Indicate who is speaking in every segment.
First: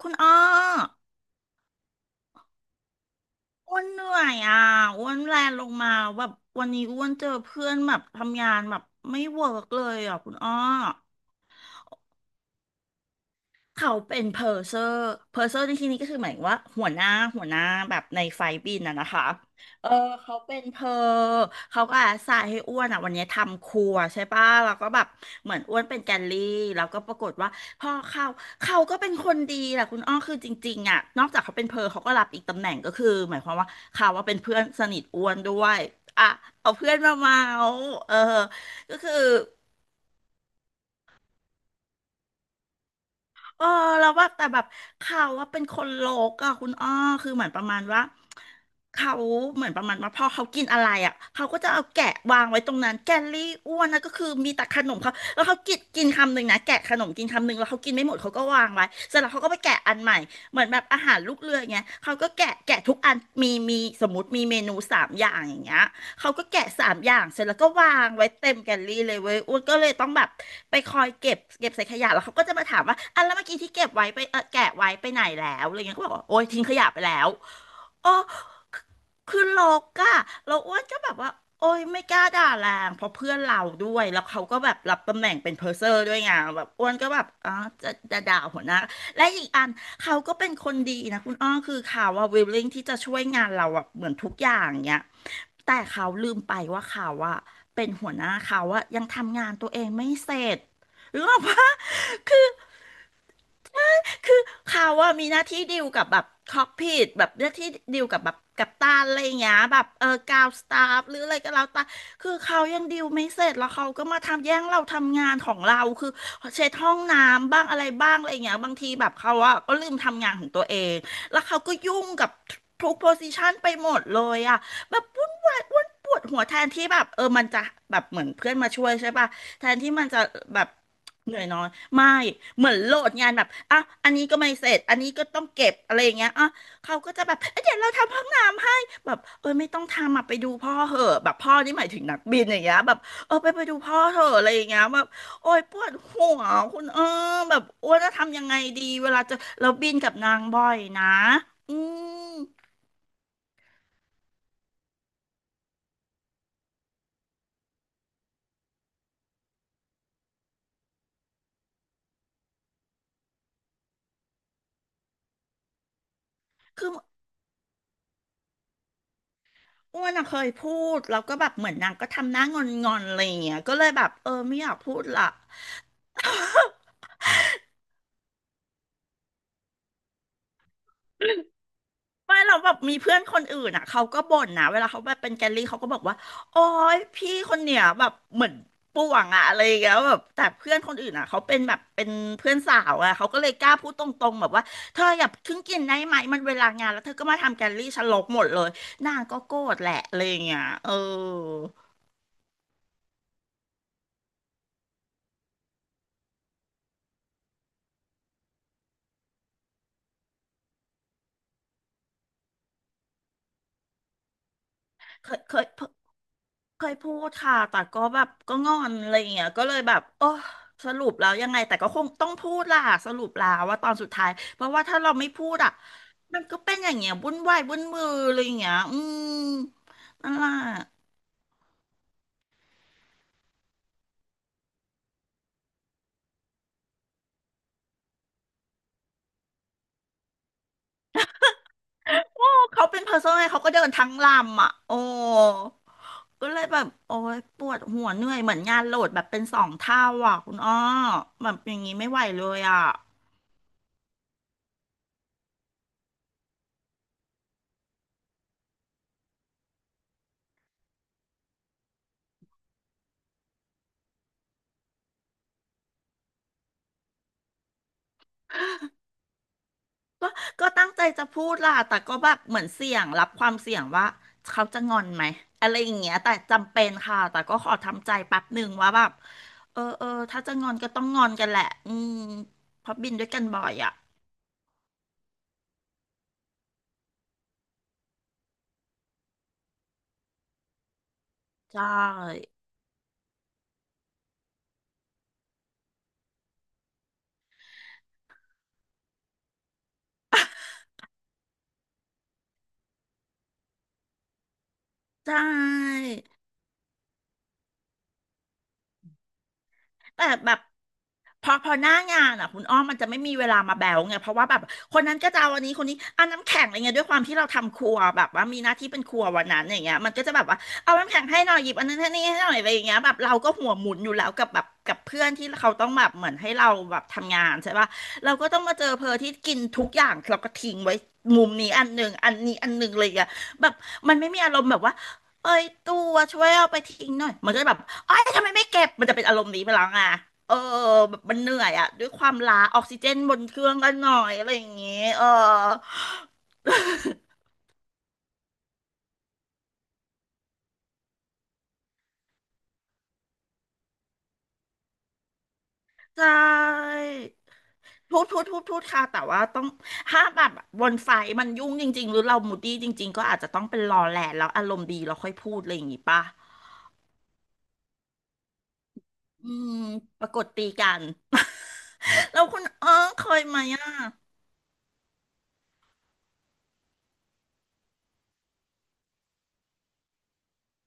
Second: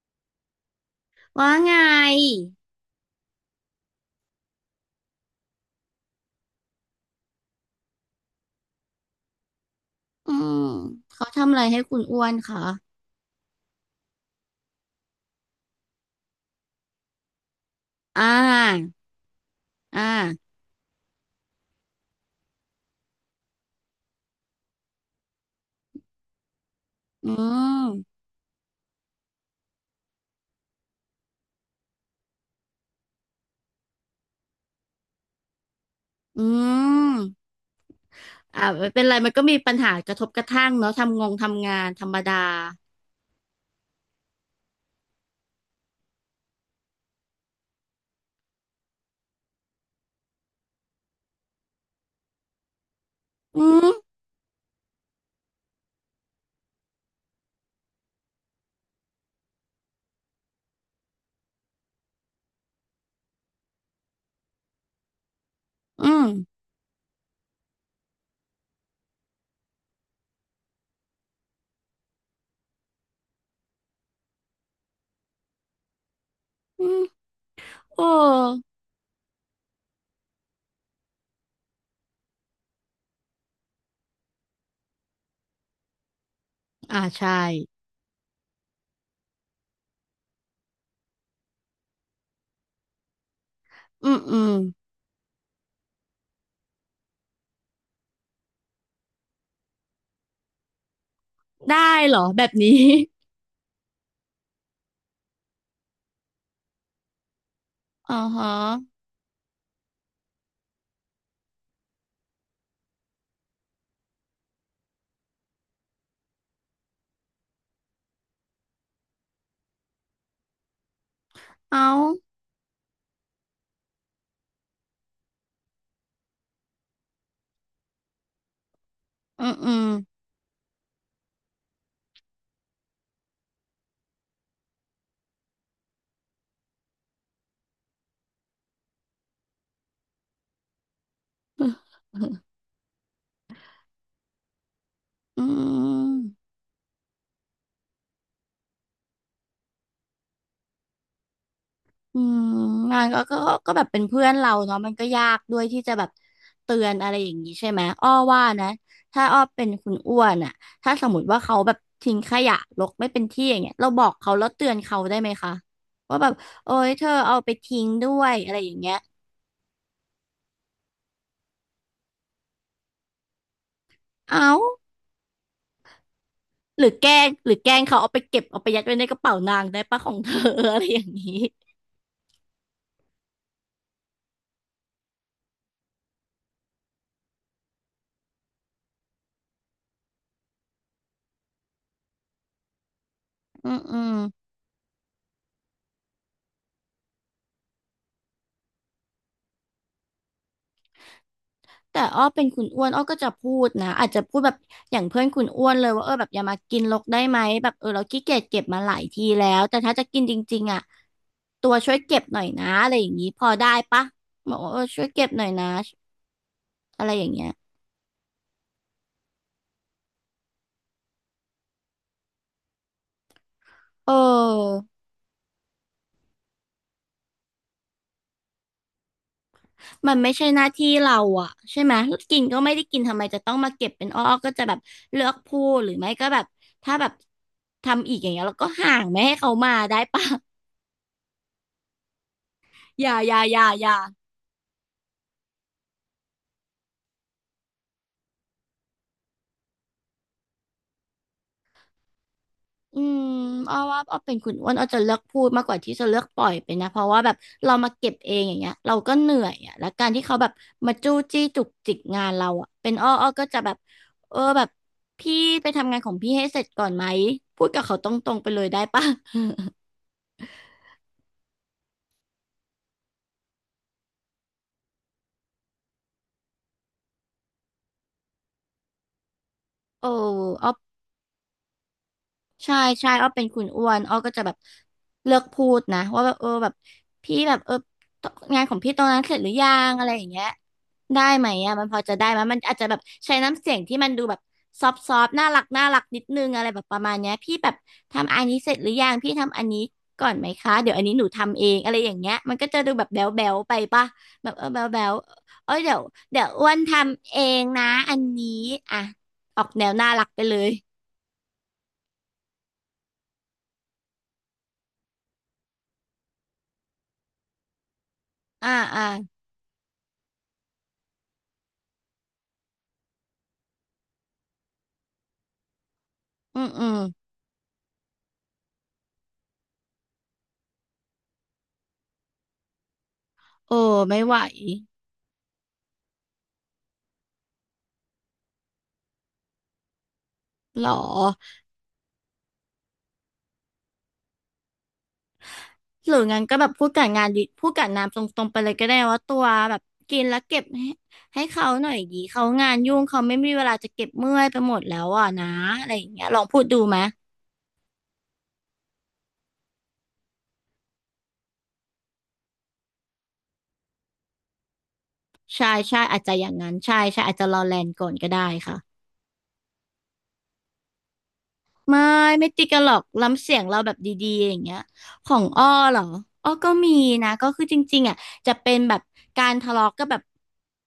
Speaker 1: คุณอ้อ
Speaker 2: ว่าไง
Speaker 1: อ้วนเหนื่อยอ่ะอ้วนแลนลงมาแบบวันนี้อ้วนเจอเพื่อนแบบทำงานแบบไม่เวิร์กเลยอ่ะ
Speaker 2: อื
Speaker 1: คุณอ้อ
Speaker 2: มเขาทำอะไรให้คุณอ้วนคะ
Speaker 1: เขาเป็นเพอร์เซอร์เพอร์เซอร์ในที่นี้ก็คือหมายถึงว่าหัวหน้าแบบ
Speaker 2: อ่
Speaker 1: ในไฟล์บิน
Speaker 2: า
Speaker 1: อะนะคะ เออ
Speaker 2: อ
Speaker 1: เขา
Speaker 2: ่า
Speaker 1: เป็นเพอเขาก็อาสาให้อ้วนอ่ะวันนี้ทำครัวใช่ป่ะแล้วก็แบบเหมือนอ้วนเป็นแกลลี่แล้วก็ปราก
Speaker 2: อื
Speaker 1: ฏว่าพ่อ
Speaker 2: ม
Speaker 1: เขาเขาก็เป็นคนดีแหละคุณอ้อคือจริงๆอ่ะนอกจากเขาเป็นเพอเขาก็รับอีกตำแหน่งก็คือหมายความว่าเขาว่าเป็นเพื่อนสนิทอ้วนด้วยอ่ะ
Speaker 2: อื
Speaker 1: เอาเพื่อนมาเมา
Speaker 2: ม
Speaker 1: เออ
Speaker 2: อ่าไม่
Speaker 1: ก็
Speaker 2: เป็น
Speaker 1: คื
Speaker 2: ไร
Speaker 1: อ
Speaker 2: มันก็มีปัญหากระทบกระทั่งเนาะทำงานธรรมดา
Speaker 1: เออแล้วแบบแต่แบบเขาว่าเป็นคนโลกอะคุณอ้อคือเหมือนประมาณว่าเขาเหมือนประมาณว่าพอเขากินอะไรอะเขาก็จะเอาแกะวางไว้ตรงนั้นแกลลี่
Speaker 2: อื
Speaker 1: อ้ว
Speaker 2: ม
Speaker 1: นนะก็คือมีแต่ขนมเขาแล้วเขากินกินคำหนึ่งนะแกะขนมกินคำหนึ่งแล้วเขากินไม่หมดเขาก็วางไว้เสร็จแล้วเขาก็ไปแกะอันใหม่เหมือนแบบอาหารลูกเรืออย่างเงี้ยเขาก็แกะทุกอันมีสมมติมีเมนูสามอย่างอย่างเงี้ย
Speaker 2: อืม
Speaker 1: เขาก็แกะสามอย่างเสร็จแล้วก็วางไว้เต็มแกลลี่เลยเว้ยอ้วนก็เลยต้องแบบไปคอยเก็บใส่ขยะแล้วเขาก็จะมาถามว่าอันแล้วเมื่อกี้ที่เก็บไว้ไปแกะไว้ไปไหนแล้วอะไรเงี้ยก็บอกว่าโอ๊ยทิ้งข
Speaker 2: อื
Speaker 1: ยะไป
Speaker 2: ม
Speaker 1: แล้ว
Speaker 2: โอ้
Speaker 1: อ๋อคือคือลกอะเราอ้วนก็แบบว่าโอ้ยไม่กล้าด่าแรง เพราะเพื่อนเราด้วยแล้วเขาก็แบบรับตำแหน่งเป็นเพอร์เซอร์ด้วยไงแบบอ้วน
Speaker 2: อ่า
Speaker 1: ก็แบบ
Speaker 2: ใช่
Speaker 1: อ๋อจะด่าหัวหน้า และอีกอันเขาก็เป็นคนดีนะคุณอ้อคือเขาว่าวิลลิ่งที่จะช่วยงานเราอะเห
Speaker 2: อื
Speaker 1: มือน
Speaker 2: ม
Speaker 1: ทุก
Speaker 2: อื
Speaker 1: อ
Speaker 2: ม
Speaker 1: ย่างเนี้ยแต่เขาลืมไปว่าเขาอะเป็นหัวหน้าเขาอะยังทำงานตัวเองไม่เสร็จหรือเปล่า
Speaker 2: ได้เหรอแบบ นี้
Speaker 1: คือเขาว่ามีหน้าที่ดีลกับแบบคอกพิทแบบหน้าที่ดีล
Speaker 2: อ๋อ
Speaker 1: กับแบบ
Speaker 2: ฮะ
Speaker 1: กัปตันอะไรอย่างเงี้ยแบบเออกาวสตาฟหรืออะไรก็แล้วแต่คือเขายังดีลไม่เสร็จแล้วเขาก็มาทำแย่งเราทำงานของเราคือเช็ดห้องน้ำบ้างอะไรบ้างอะไรอย่างเงี้ยบางทีแบบเขาอะก็ลืมทำงานของตัวเองแล้วเขาก็
Speaker 2: เอา
Speaker 1: ยุ่งกับทุกโพซิชันไปหมดเลยอะแบบวุ่นวายวุ่นปวดหัวแทนที่แบบเออมันจะแบบเหมือนเพื่อนมาช่วยใช่ป่ะ
Speaker 2: อืม
Speaker 1: แท
Speaker 2: อื
Speaker 1: น
Speaker 2: ม
Speaker 1: ที่มันจะแบบ เหนื่อยน้อยไม่เหมือนโหลดงานแบบอ่ะอันนี้ก็ไม่เสร็จอันนี้ก็ต้องเก็บอะไรอย่างเงี้ยอ่ะเขาก็จะแบบเอ้ยเดี๋ยวเราทำห้องน้ำให้แบบเออไม่ต้องทำอ่ะไปดูพ่อเหอะแบบพ่อนี่หมายถึงนักบินอย่างเงี้ยแบบเออไปดูพ่อเถอะอะไรอย่างเงี้ยแบบ
Speaker 2: อื
Speaker 1: โอ้ยปวด
Speaker 2: ม
Speaker 1: หัวคุณแบบโอ้ยจะทำยังไงดีเวลาจะเราบินกับนางบ่อยนะอื
Speaker 2: อื
Speaker 1: ม
Speaker 2: มงานก็แบบเป็นเพื่อนเราเนาะมันก็ยากด้วยที่จะแบบเตือนอะไรอย่างนี้ใช่ไหมอ้อว่านะถ้าอ้อเป็นคุณอ้วนอ่ะถ้าสมมติว่าเขาแบบทิ้งขยะรกไม่เป็นที่อย่างเงี้ยเราบอกเขาแล้วเตือนเขาได้ไหมคะว่าแบบโอ๊
Speaker 1: คื
Speaker 2: ย
Speaker 1: อ
Speaker 2: เธอเอาไปทิ้งด้วยอะไรอย่างเงี้ย
Speaker 1: อ้วนอะเคยพูดแล้วก็แบบเหมือนนางก็ทำหน้างอนๆอะไรอย่างเงี้ยก็เลยแบบเอ
Speaker 2: เอ้า
Speaker 1: อไม่อยากพูดละ
Speaker 2: หรือแกล้งเขาเอาไปเก็บเอาไปยัดไว้ในกระเป๋านางได้ปะของเธอ อะไรอย่างนี้
Speaker 1: ไม่เราแบบมีเพื่อนคนอื่นอ่ะเขาก็บ่นนะเวลาเขาแบบเป็นแกลลี่เขาก็บอกว่าโอ๊ยพี่คนเนี่ยแบบเหมือนป่วงอะอะไรอย่างเงี้ยแบบแต่เพื่อนคนอื่นอ่ะเขาเป็นแบบเป็นเพื่อนสาวอ่ะเขาก็เลยก
Speaker 2: อื
Speaker 1: ล้า
Speaker 2: ม
Speaker 1: พูด
Speaker 2: อื
Speaker 1: ต
Speaker 2: ม
Speaker 1: รงๆแบบว่าเธออย่าเพิ่งกินได้ไหมมันเวลางานแล้วเธอก็มาทำแกลลี่ฉันลบหมดเลยนางก็โกรธแหละอะไรอย่างเงี้ยเออ
Speaker 2: แต่อ้อเป็นคุณอ้วนอ้อก็จะพูดนะอาจจะพูดแบบอย่างเพื่อนคุณอ้วนเลยว่าเออแบบอย่ามากินรกได้ไหมแบบเออเราขี้เกียจเก็บมาหลายทีแล้วแต่ถ้าจะกินจริงๆอ่ะตัวช่วยเก็บหน่อยนะอะไรอย่างนี้พอได้ปะบอกว่าเออช่วยเก็
Speaker 1: เค
Speaker 2: บ
Speaker 1: ย
Speaker 2: หน่อย
Speaker 1: เค
Speaker 2: นะ
Speaker 1: ย เคย
Speaker 2: อะไร
Speaker 1: พู
Speaker 2: อย่า
Speaker 1: ด
Speaker 2: งเงี้ย
Speaker 1: ค่ะ แต่ก็แบบก็งอนอะไรอย่างเงี้ยก็เลยแบบโอ้สรุปแล้วยังไงแต่ก็คงต้องพูดล่ะสรุปแล้วว่าตอนสุ
Speaker 2: เ
Speaker 1: ดท้ายเพราะ
Speaker 2: ออ
Speaker 1: ว่าถ้าเราไม่พูดอ่ะมันก็เป็นอย่างเงี้ยวุ่นวายวุ่นมืออะไรอย่างเงี้ยอืม
Speaker 2: มันไม่
Speaker 1: นั่นแห
Speaker 2: ใช่
Speaker 1: ล
Speaker 2: หน้าที่
Speaker 1: ะ
Speaker 2: เราอ่ะใช่ไหมกินก็ไม่ได้กินทำไมจะต้องมาเก็บเป็นอ้อก็จะแบบเลือกพูดหรือไม่ก็แบบถ้าแบบทำอีกอย่างเงี้ยเราก็ห่างไม่ให้เขามาได้ปะ
Speaker 1: โอ้เขาเป็น
Speaker 2: อ
Speaker 1: เพ
Speaker 2: ย่า
Speaker 1: อร์ซ
Speaker 2: อย่า
Speaker 1: น
Speaker 2: อ
Speaker 1: เขา
Speaker 2: ย่า
Speaker 1: ก็เดิ
Speaker 2: อ
Speaker 1: น
Speaker 2: ย่า
Speaker 1: ทั้งลำอ่ะโอ้ก็เลยแบบโอ้ยปวดหัวเหนื่อยเหมือนงานโหลดแบบเป็นสองเท่าอ่ะคุณอ้อแบบอย่างงี้ไม่ไหวเลยอ่ะ
Speaker 2: อืมอ้อว่าอ้อเป็นคุณอ้วนอ้อจะเลือกพูดมากกว่าที่จะเลือกปล่อยไปนะเพราะว่าแบบเรามาเก็บเองอย่างเงี้ยเราก็เหนื่อยอ่ะแล้วการที่เขาแบบมาจู้จี้จุกจิกงานเราอ่ะเป็นอ้อก็จะแบบเออแบบพี่ไปทำงานของพี่ให้เสร็จก่อนไหมพูดกับเขาตรงๆไปเลยได้ปะ
Speaker 1: ก็ก็ตั้งใจจะพูดล่ะ แต่ก็แบบเหมือนเสี่ยงรับความเสี่ยงว่าเขาจะงอนไหมอะไรอย่างเงี้ยแต่จำเป็นค่ะ แต่ก็ขอทำใจแป๊บหนึ่งว่าแบบ เออเอ
Speaker 2: โอ้
Speaker 1: อ ถ้าจะง
Speaker 2: อ้อ
Speaker 1: อนก็ต้องงอนกันแหละ อืม
Speaker 2: ใช่
Speaker 1: เพราะ
Speaker 2: ใช่
Speaker 1: บินด้
Speaker 2: อ้
Speaker 1: ว
Speaker 2: อ
Speaker 1: ยกั
Speaker 2: เป็
Speaker 1: น
Speaker 2: นคุ
Speaker 1: บ่อ
Speaker 2: ณ
Speaker 1: ย
Speaker 2: อ้ว
Speaker 1: อ่ะ
Speaker 2: นอ้อก็จะแบบเลือกพูดนะว่าแบบเออแบบพี่แบบเอองานของพี่ตรงนั้นเสร็จหรือยังอะไรอย่างเงี้ยได้ไหมอ่ะ
Speaker 1: ใช
Speaker 2: มันพอจะได้ไหม
Speaker 1: ่
Speaker 2: มันอาจจะแบบใช้น้ำเสียงที่มันดูแบบซอฟน่ารักนิดนึงอะไรแบบประมาณเนี้ยพี่แบบทำอันนี้เสร็จหรือยังพี่ทำอันนี้ก่อนไหมคะเดี๋ยวอันนี้หนูทำเองอะไรอย่างเงี้ยมันก็จะดูแบบแบ๊วแบวไปป่ะแบบเออแบ๊วแบว
Speaker 1: ใช่
Speaker 2: เอ้ยเดี๋ยวอ้วนทำเองนะอันนี้อ่ะออกแนวน่ารั
Speaker 1: แต่
Speaker 2: กไป
Speaker 1: แบ
Speaker 2: เล
Speaker 1: บ
Speaker 2: ย
Speaker 1: พอพอหน้างานอ่ะคุณอ้อมมันจะไม่มีเวลามาแบวไงเพราะว่าแบบคนนั้นก็จะเอาอันนี้คนนี้เอานน้ำแข็งอะไรเงี้ยด้วยความที่เราทำครัวแบบว่ามีห
Speaker 2: อ่า
Speaker 1: น้าที่เป็
Speaker 2: อ่า
Speaker 1: นครัววันนั้นอย่างเงี้ยมันก็จะแบบว่าเอาน้ำแข็งให้หน่อยหยิบอันนั้นให้นี่ให้หน่อยอะไรอย่างเงี้ยแบบเราก็หัวหมุนอยู่แล้วกับแบบกับเพื่อนที่เขาต้องแบบเหมือนให้
Speaker 2: อื
Speaker 1: เรา
Speaker 2: มอื
Speaker 1: แบ
Speaker 2: ม
Speaker 1: บทำงานใช่ปะเราก็ต้องมาเจอเพอที่กินทุกอย่างเราก็ทิ้งไว้มุมนี้อันหนึ่งอันนี้อันหนึ่งเลยอะแบ
Speaker 2: เอ
Speaker 1: บ
Speaker 2: อ
Speaker 1: มัน
Speaker 2: ไม่
Speaker 1: ไม่
Speaker 2: ไหว
Speaker 1: มีอารมณ์แบบว่า เอ้ยตัวช่วยเอาไปทิ้งหน่อยมันก็จะแบบเอ้ยทำไมไม่เก็บมันจะเป็นอารมณ์นี้ไปแล้วอ่ะเออ
Speaker 2: หรอ
Speaker 1: แบบมันเหนื่อยอะด้วยความล้าออกซิเจนบนเครื่องกันหน่อยอะไรอย่างเงี้ยเออ
Speaker 2: หรืองั้นก็แบบพูดกับงานดิพูดกับน้ำตรงๆไปเลยก็ได้ว่าตัวแบบกินแล้วเก็บให้เขาหน่อยดีเขางานยุ่งเขาไม่มีเวลาจะเก็บเมื่อยไปหมดแล้วอ่ะนะอะไรอย่างเงี้
Speaker 1: ใช่
Speaker 2: ยลองพูดดูไหม
Speaker 1: พูดค่ะแต่ว่าต้องถ้าแบบบนไฟมันยุ่งจริงๆหรือเรามูดดี้จริงๆก็อาจจะต้องเป็นรอแหละแล้วอารมณ์ดีเราค่อยพูด
Speaker 2: ใช่
Speaker 1: อะไรอย่าง
Speaker 2: ใช่
Speaker 1: งี้
Speaker 2: อา
Speaker 1: ป่ะ
Speaker 2: จจะอย่างนั้นใช่ใช่อาจจะรอแลนก่อนก็ได้ค่ะ
Speaker 1: อืมปรากฏตีกัน
Speaker 2: ไม่
Speaker 1: แล้ว
Speaker 2: ไม่
Speaker 1: คุ
Speaker 2: ติ
Speaker 1: ณ
Speaker 2: ดกันหรอก
Speaker 1: เค
Speaker 2: ล้ำ
Speaker 1: ย
Speaker 2: เสี
Speaker 1: ไห
Speaker 2: ย
Speaker 1: ม
Speaker 2: งเรา
Speaker 1: อ่ะ
Speaker 2: แบบดีๆอย่างเงี้ยของอ้อเหรออ้อก็มีนะก็คือจริงๆอ่ะจะเป็นแบบการทะเลาะก็แบบ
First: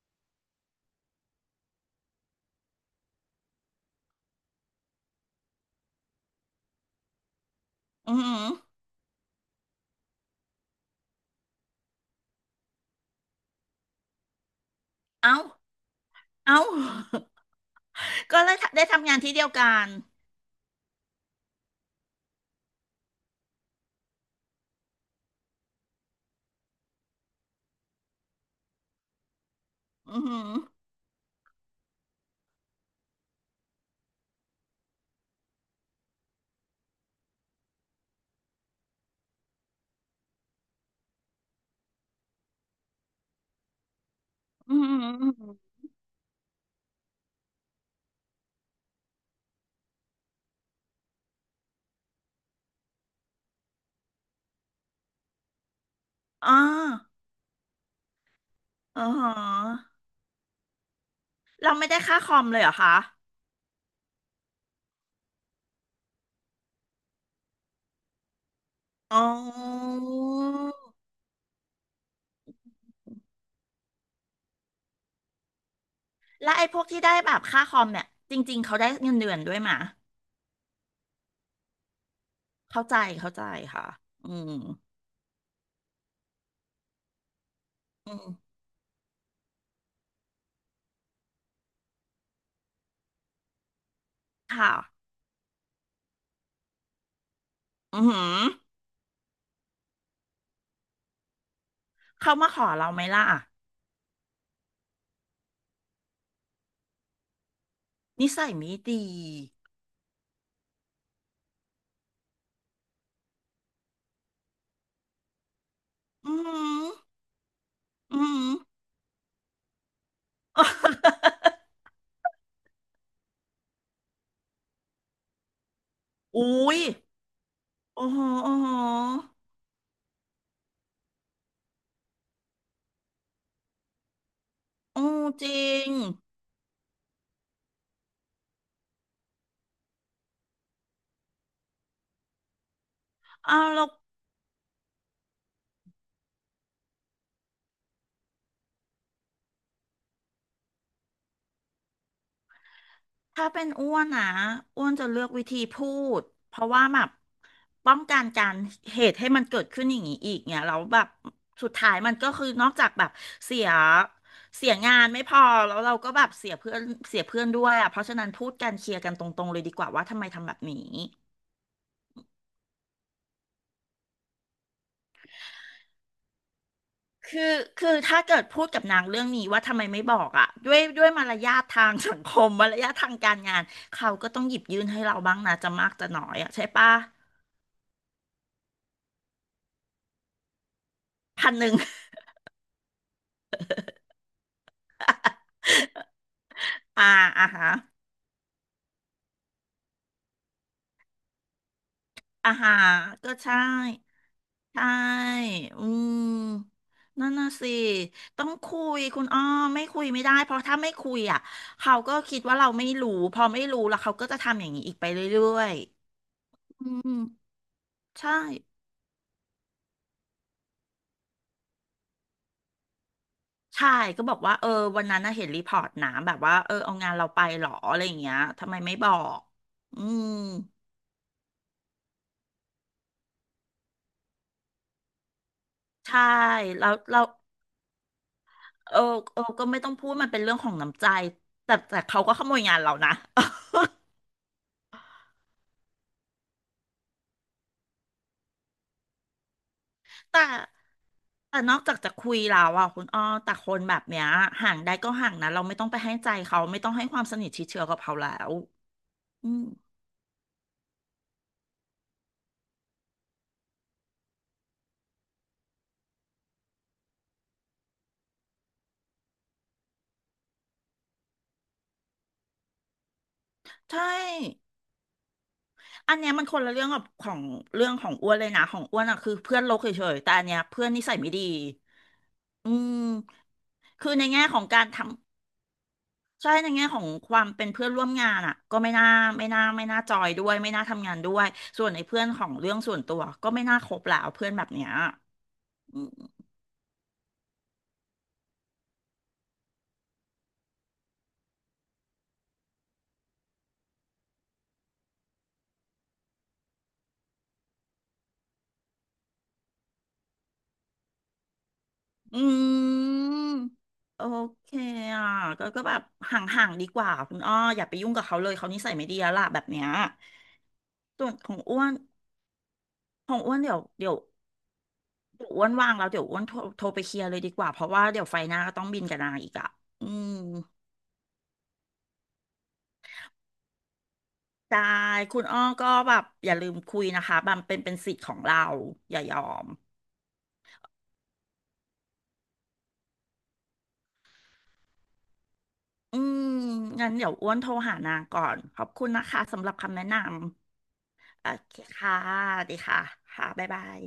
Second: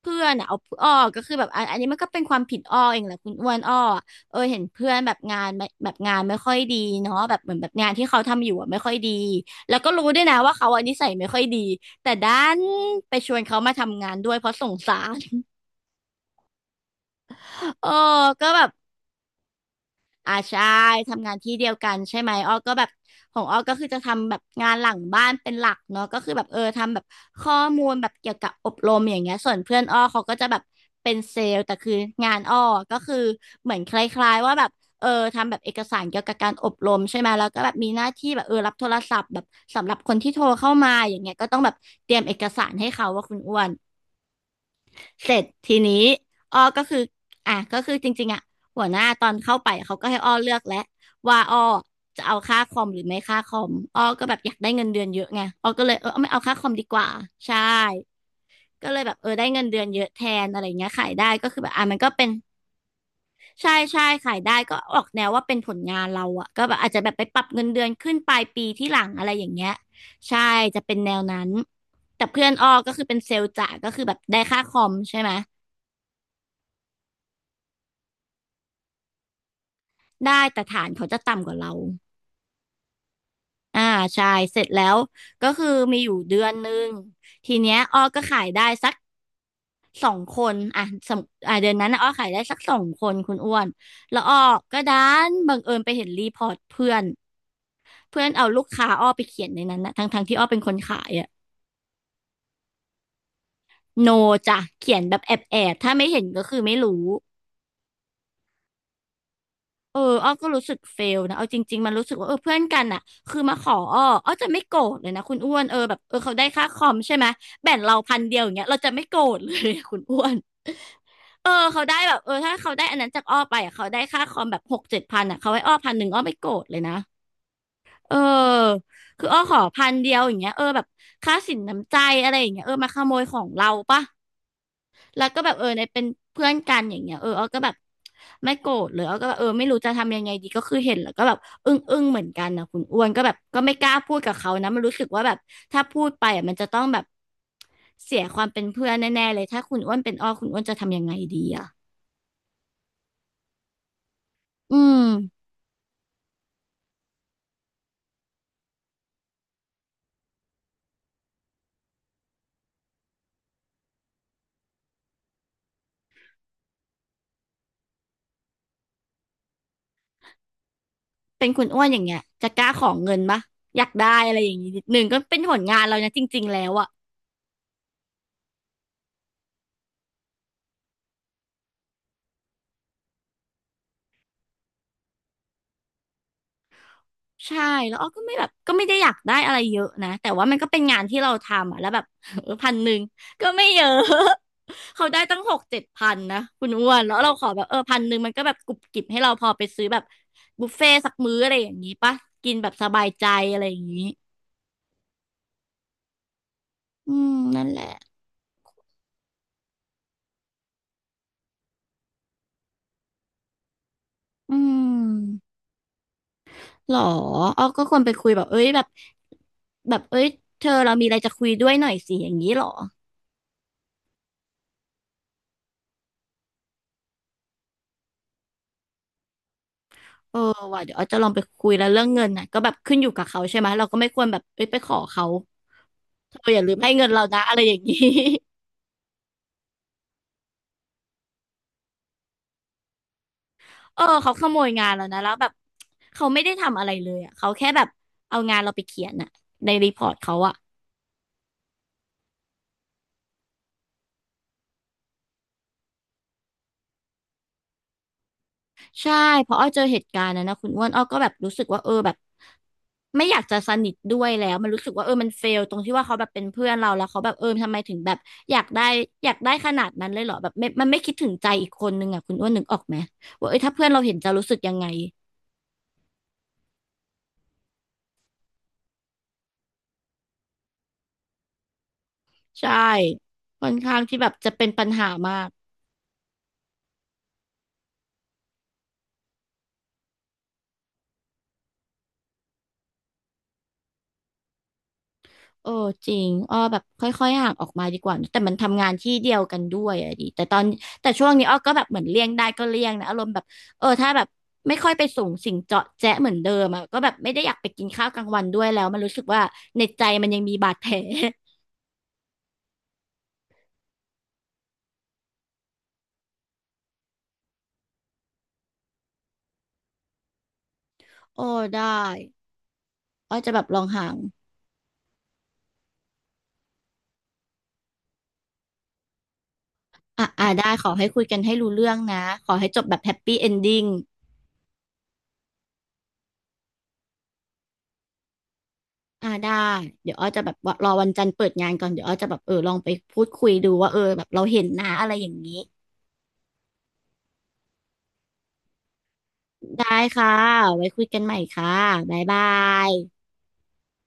Speaker 2: เพื่อนอ่ะเอาอ้อก็คือแบบอันนี้มันก็เป็นความผิดอ้อเองแหละคุณอ้วนอ้ออะเออเห็นเพื่อนแบบงานไม่ค่อยดีเนาะแบบเหมือนแบบงานที่
Speaker 1: อื
Speaker 2: เขา
Speaker 1: ม
Speaker 2: ทำอยู่อ่ะไม่ค่อยดีแล้วก็รู้ด้วยนะว่าเขาอันนิสัยไม่ค่อยดีแต่ด้านไปชวนเขามาทำงานด้วยเพราะสงสาร
Speaker 1: เอ้าเอ้า
Speaker 2: เออ
Speaker 1: ก็
Speaker 2: ก็
Speaker 1: เลย
Speaker 2: แบบ
Speaker 1: ได้ทำงานที่เดียวกัน
Speaker 2: อ่าใช่ทำงานที่เดียวกันใช่ไหมอ้อก็แบบของอ้อก็คือจะทำแบบงานหลังบ้านเป็นหลักเนาะก็คือแบบเออทำแบบข้อมูลแบบเกี่ยวกับอบรมอย่างเงี้ยส่วนเพื่อนอ้อ
Speaker 1: อื
Speaker 2: เขา
Speaker 1: อ
Speaker 2: ก็
Speaker 1: หื
Speaker 2: จะ
Speaker 1: อ
Speaker 2: แบบเป็นเซลล์แต่คืองานอ้อก็คือเหมือนคล้ายๆว่าแบบเออทำแบบเอกสารเกี่ยวกับการอบรมใช่ไหมแล้วก็แบบมีหน้าที่แบบเออรับโทรศัพท์แบบสำหรับคนที่โทรเข้ามาอย่างเงี้ยก็ต้องแบบเตรียมเอกสารให้เขาว่าคุณอ้วน
Speaker 1: อือหืออื
Speaker 2: เส
Speaker 1: อ
Speaker 2: ร็จ
Speaker 1: หือ
Speaker 2: ทีนี้อ้อก็คืออ่ะก็คือจริงๆอ่ะหัวหน้าตอนเข้าไปเขาก็ให้อ้อเลือกแล้วว่าอ้อจะเอาค่าคอมหรือไม่ค่าคอมอ้อก็แบบอยากได้เงินเดือนเยอะไงอ้อก็เลยเอาไม่เอา
Speaker 1: อ๋อ
Speaker 2: ค่าคอมดีกว่าใช่ก็เล
Speaker 1: อ๋
Speaker 2: ย
Speaker 1: อ
Speaker 2: แบบ
Speaker 1: หื
Speaker 2: ได้เงินเดือน
Speaker 1: อ
Speaker 2: เยอะแทนอะไรเงี้ยขายได้ก็คือแบบ
Speaker 1: เรา
Speaker 2: อ่ะ
Speaker 1: ไม่
Speaker 2: มั
Speaker 1: ได้
Speaker 2: นก็
Speaker 1: ค่า
Speaker 2: เป็น
Speaker 1: คอมเลยเหรอคะ
Speaker 2: ใช่ใช่ขายได้ก็ออกแนวว่าเป็นผลงานเราอ่ะก็แบบอาจจะแบบไปปรับเงินเดือนขึ้นปลายปีที่หลัง
Speaker 1: อ๋
Speaker 2: อะไรอย่างเงี้ย
Speaker 1: อ
Speaker 2: ใช่จะเป็นแนวนั้นแต่เพื่อนอ้อก็คือเป็นเซลล์จ่าก็คือแบบได้ค่าคอมใช่ไหม
Speaker 1: แล้วไอ้พวกที่ได้แบบค่าคอมเนี่ยจริงๆเขาได้เงินเดือนด้วยมะ
Speaker 2: ได้แต่ฐานเขาจะต่ำกว่าเรา
Speaker 1: เข้าใจเข้าใจ
Speaker 2: อ่า
Speaker 1: ค่ะ
Speaker 2: ใช่
Speaker 1: อืม
Speaker 2: เสร็จแล้วก็คือมีอยู่เดือนหนึ่งทีเนี้ยอ้อ
Speaker 1: อื
Speaker 2: ก็
Speaker 1: ม
Speaker 2: ขายได้สักสองคนอ่ะสมอ่ะเดือนนั้นน่ะอ้อขายได้สักสองคนคุณอ้วนแล้วอ้อ
Speaker 1: ค่ะ
Speaker 2: ก็ดันบังเอิญไปเห็นรีพอร์ตเพื่อน
Speaker 1: อือหื
Speaker 2: เพื่อน
Speaker 1: อ
Speaker 2: เอาลูกค้าอ้อไปเขียนในนั้นนะทั้งที่อ้อเป็นคนขายอะ
Speaker 1: เขามาขอเราไหมล่ะ
Speaker 2: โนจ้ะเขียนแบบแอบถ้าไม่เห็นก็คือไม่รู้
Speaker 1: นิสัยไม่ดี
Speaker 2: เอออ้อก็รู้สึกเฟลนะเอาจริงๆมันรู้สึกว่าเออเพื่อนกันอ่ะคือมาขออ้ออ้อจะไม่โกรธเลยนะคุณอ้วน เออแบบเออเขา
Speaker 1: อือ
Speaker 2: ได้
Speaker 1: หื
Speaker 2: ค่าค
Speaker 1: อ
Speaker 2: อมใช่ไหมแบ่งเราพั
Speaker 1: อื
Speaker 2: น
Speaker 1: อหื
Speaker 2: เดียวอย่าง
Speaker 1: อ
Speaker 2: เงี้ยเราจะไม่โกรธเลย อะคุณอ้วนเออ เขาได้แบบเออถ้าเขาได้อันนั้นจากอ้อไปอ่ะเขาได้ค่าคอมแบบหกเจ็ดพันอ่ะเขาให้อ้อพันหนึ่งอ้อไม่โกรธ
Speaker 1: อุ้
Speaker 2: เล
Speaker 1: ย
Speaker 2: ยนะ
Speaker 1: โอ้
Speaker 2: เ
Speaker 1: โหโอ้โห
Speaker 2: ออคืออ้อขอพันเดียวอย่างเงี้ยเออแบบค่าสินน้ำใจอะไรอย่างเงี้ยเออมาขโมยของเราปะ
Speaker 1: โอ้
Speaker 2: แล้วก็
Speaker 1: จ
Speaker 2: แบบเออ
Speaker 1: ริ
Speaker 2: ใน
Speaker 1: ง
Speaker 2: เป็นเพื่อนกันอย่างเงี้ยเออเอาก็แบบไม่โกรธเลยเอาก็แบบเออไม่รู้จะทำยังไงดีก็คือเห็นแล้วก็แบบอึ้งเหมือนกันนะคุณอ้วนก็แบบก็
Speaker 1: อ้าว
Speaker 2: ไม่
Speaker 1: แล
Speaker 2: กล้าพูดกับเขานะมันรู้สึกว่าแบบถ้าพูดไปอ่ะมันจะต้องแบบเสียความเป็นเพื่อนแน่ๆเลยถ้าคุณอ้วนเป็นอ้อคุณอ้วนจะทำยังไงดีอ่ะ
Speaker 1: ถ้าเป็นอ้วนนะ
Speaker 2: อื
Speaker 1: อ้วน
Speaker 2: ม
Speaker 1: จะเลือกวิธีพูดเพราะว่าแบบป้องกันการเหตุให้มันเกิดขึ้นอย่างนี้อีกเนี่ยแล้วแบบสุดท้ายมันก็คือนอกจากแบบเสียเสียงานไม่พอแล้วเราก็แบบเสียเพื่อนเสียเพื่อนด้วยอ่ะเพราะฉะนั้นพูดกันเคลียร์กันตรงๆเลยดีกว่าว่าทำไมทำแบบนี้
Speaker 2: เป็นคุณอ้วนอย่างเงี้ยจะกล้าของเงินปะอยากได้อะไรอย่างงี้นิดนึงก็เป็นผลงานเรานะจริงๆแล้วอะ
Speaker 1: คือคือถ้าเกิดพูดกับนางเรื่องนี้ว่าทำไมไม่บอกอ่ะด้วยมารยาททางสังคม มารยาททางการงานเขาก็ต้องหยิบยื่นให้เราบ้างนะจะมากจะน้อยอ่ะใช่ปะ
Speaker 2: ใช่แล้วอ้อก็ไม่แบบก็ไม่ได้อยากได้อะไรเยอะนะแต่ว่ามันก็เป็นงานที่เรา
Speaker 1: พันหนึ่
Speaker 2: ทำ
Speaker 1: ง
Speaker 2: อ่ะแล้วแบบ เออพันหนึ่งก็ไม่เยอะ เขาได้ตั้งหกเจ็ดพันนะคุณอ้ว น
Speaker 1: อ่า
Speaker 2: แล้วเราข
Speaker 1: อ่า
Speaker 2: อแบบ
Speaker 1: ฮะ
Speaker 2: เออพันหนึ่งมันก็แบบกุบกิบให้เราพอไปซื้อแบบบุฟเฟ่ต์สักมื้ออะไรอย่างนี้ปะกิ
Speaker 1: อา
Speaker 2: นแบ
Speaker 1: หา
Speaker 2: บสบา
Speaker 1: ร
Speaker 2: ยใจ
Speaker 1: ก็ใช่
Speaker 2: อะไรอย่างนี้
Speaker 1: ใช่อืม
Speaker 2: อื
Speaker 1: นั่
Speaker 2: ม
Speaker 1: นน่ะ
Speaker 2: นั่น
Speaker 1: สิ
Speaker 2: แหละ
Speaker 1: ต้องคุยคุณอ้อไม่คุยไม่ได้เพราะถ้าไม่คุยอ่ะเขาก็คิดว่าเราไม่รู้พอไม่รู้แล้วเขาก็จะ
Speaker 2: อื
Speaker 1: ทำอย่างนี้อีกไปเรื่
Speaker 2: ม
Speaker 1: อยๆอื
Speaker 2: หรอ
Speaker 1: ม
Speaker 2: อ้อก็ควรไปคุย
Speaker 1: ใช่
Speaker 2: แบบเอ้ยแบบแบบเอ้ยเธอเรามีอะไรจะคุยด้วยหน่อยสิอย่างนี้หรอ
Speaker 1: ใช่ก็บอกว่าเออวันนั้นน่ะเห็นรีพอร์ตหนาแบบว่าเออเอางานเราไปเหรออะไรอย่างเงี้ยทำไมไม่บอกอืม
Speaker 2: เออว่ะเดี๋ยวอ้อจะลองไปคุยแล้วเรื่องเงินนะก็แบบขึ้นอยู่กับเขาใช่ไหมเราก็ไม่ควรแบบเอ้ยไปขอเขา
Speaker 1: ใช่
Speaker 2: เธออย่าลืม
Speaker 1: แล้
Speaker 2: ให้
Speaker 1: ว
Speaker 2: เงิน
Speaker 1: เรา
Speaker 2: เรานะอะไรอย่างนี้
Speaker 1: เออเออก็ไม่ต้องพูดมันเป็นเรื่องของน้ำใจแต่เขาก็ขโมยงานเรานะ
Speaker 2: เออเขาขโมยงานเรานะแล้วแบบเขาไม่ได้ทำอะไรเลยอ่ะเขาแค่แบบเอางานเราไปเขียนอ่ะในรีพอร์ต เขา
Speaker 1: แต่
Speaker 2: อ่ะ
Speaker 1: แต่นอกจากจะคุยแล้วอ่ะคุณอ้อแต่คนแบบเนี้ยห่างได้ก็ห่างนะเราไม่ต้องไปให้ใจเขาไม่ต้องให้ความสนิทชิดเชื้อกับเขาแล้ว
Speaker 2: ใช่
Speaker 1: อื
Speaker 2: เพราะ
Speaker 1: ม
Speaker 2: อ้อเจอเหตุการณ์นั้นนะคุณอ้วนอ้อก็แบบรู้สึกว่าเออแบบไม่อยากจะสนิทด้วยแล้วมันรู้สึกว่าเออมันเฟลตรงที่ว่าเขาแบบเป็นเพื่อนเราแล้วเขาแบบเออทำไมถึงแบบอยากได้อยากได้ขนาดนั้นเลยเหรอแบบไม่มันไม่คิดถึงใจอีกคนนึงอ่ะคุณอ้วนนึกออกไหมว่าเออถ้าเพื่อนเรา
Speaker 1: ใช่
Speaker 2: เห็นจะรู้สึกยังไง
Speaker 1: อันเนี้ยมันคนละเรื่องกับของเรื่องของอ้วนเลยนะของอ้วนอ่ะคือเพื่อนโลกเฉยๆแต่อันเนี้ยเพื่อนนิสัยไม่ดีอื
Speaker 2: ใช่
Speaker 1: ม
Speaker 2: ค่อนข้าง
Speaker 1: คือ
Speaker 2: ที่
Speaker 1: ใน
Speaker 2: แบบ
Speaker 1: แง่
Speaker 2: จะ
Speaker 1: ขอ
Speaker 2: เป็
Speaker 1: ง
Speaker 2: นปั
Speaker 1: การ
Speaker 2: ญหา
Speaker 1: ทำ
Speaker 2: มาก
Speaker 1: ใช่ในแง่ของความเป็นเพื่อนร่วมงานอ่ะก็ไม่น่าไม่น่าจอยด้วยไม่น่าทำงานด้วยส่วนไอ้เพื่อนของเรื่องส่วนตัวก็ไม่น่าคบแล้วเพื่อนแบบเนี้ย
Speaker 2: เออจริงอ้อแบบค่อยๆห่างออกมาดีกว่า แต่มันทำงานที่เดียวกันด้วยอะดิแต่ตอนแต่ช่วงนี้อ้อก็แบบเหมือนเลี่ยงได้ก็เลี่ยงนะอารมณ์แบบเออถ้าแบบไม่ค่อยไปสูงสิงเจาะแจ๊ะเหมือนเดิมอะก็แบบไม่ได้อยากไปกินข้าวกลางวันด้วยแล้วมันรู้สึกว่าในใจมันยังมีบาดแผล
Speaker 1: อืมโอเคอ่ะก็แบบห่างๆดีกว่าคุณอ้ออย่าไปยุ่งกับเขาเลยเขานิสัยไม่ดีแล้วล่ะแบบเนี้ยส่ วน
Speaker 2: โอ้
Speaker 1: ของอ้
Speaker 2: ได้
Speaker 1: วนข
Speaker 2: อ้อ
Speaker 1: อง
Speaker 2: จะ
Speaker 1: อ้ว
Speaker 2: แบ
Speaker 1: น
Speaker 2: บ
Speaker 1: เดี๋
Speaker 2: ล
Speaker 1: ยว
Speaker 2: องห่า
Speaker 1: เดี๋ยว
Speaker 2: ง
Speaker 1: เดี๋ยวอ้วนว่างแล้วเดี๋ยวอ้วนโทรไปเคลียร์เลยดีกว่าเพราะว่าเดี๋ยวไฟหน้าก็ต้องบินกับนางอีกอ่ะอื
Speaker 2: อ่ะ
Speaker 1: ม
Speaker 2: อ่ะได้ขอให้คุยกันให้รู้เรื่องนะขอให้จบแบบแฮปปี้เอนดิ้ง
Speaker 1: ได้คุณอ้อก็แบบอย่าลืมคุยนะคะบัมเป็นสิทธิ์ของเราอย่า
Speaker 2: อ่ะ
Speaker 1: ยอ
Speaker 2: ได้
Speaker 1: ม
Speaker 2: เดี๋ยวอ้อจะแบบว่ารอวันจันทร์เปิดงานก่อนเดี๋ยวอ้อจะแบบเออลองไปพูดคุยดูว่าเออแบบเราเห็นนะอะไรอย่างนี้
Speaker 1: อืมงั้นเดี๋ยวอ้วนโทรหานางก่อนขอบคุณนะคะสำหรับ
Speaker 2: ได้
Speaker 1: คำแนะน
Speaker 2: ค่ะ ไว้
Speaker 1: ำ
Speaker 2: คุยกันใหม่
Speaker 1: โอ
Speaker 2: ค่ะ
Speaker 1: เคค่ะ
Speaker 2: บ๊ายบา
Speaker 1: ดี
Speaker 2: ย
Speaker 1: ค่ะค่ะบ๊ายบาย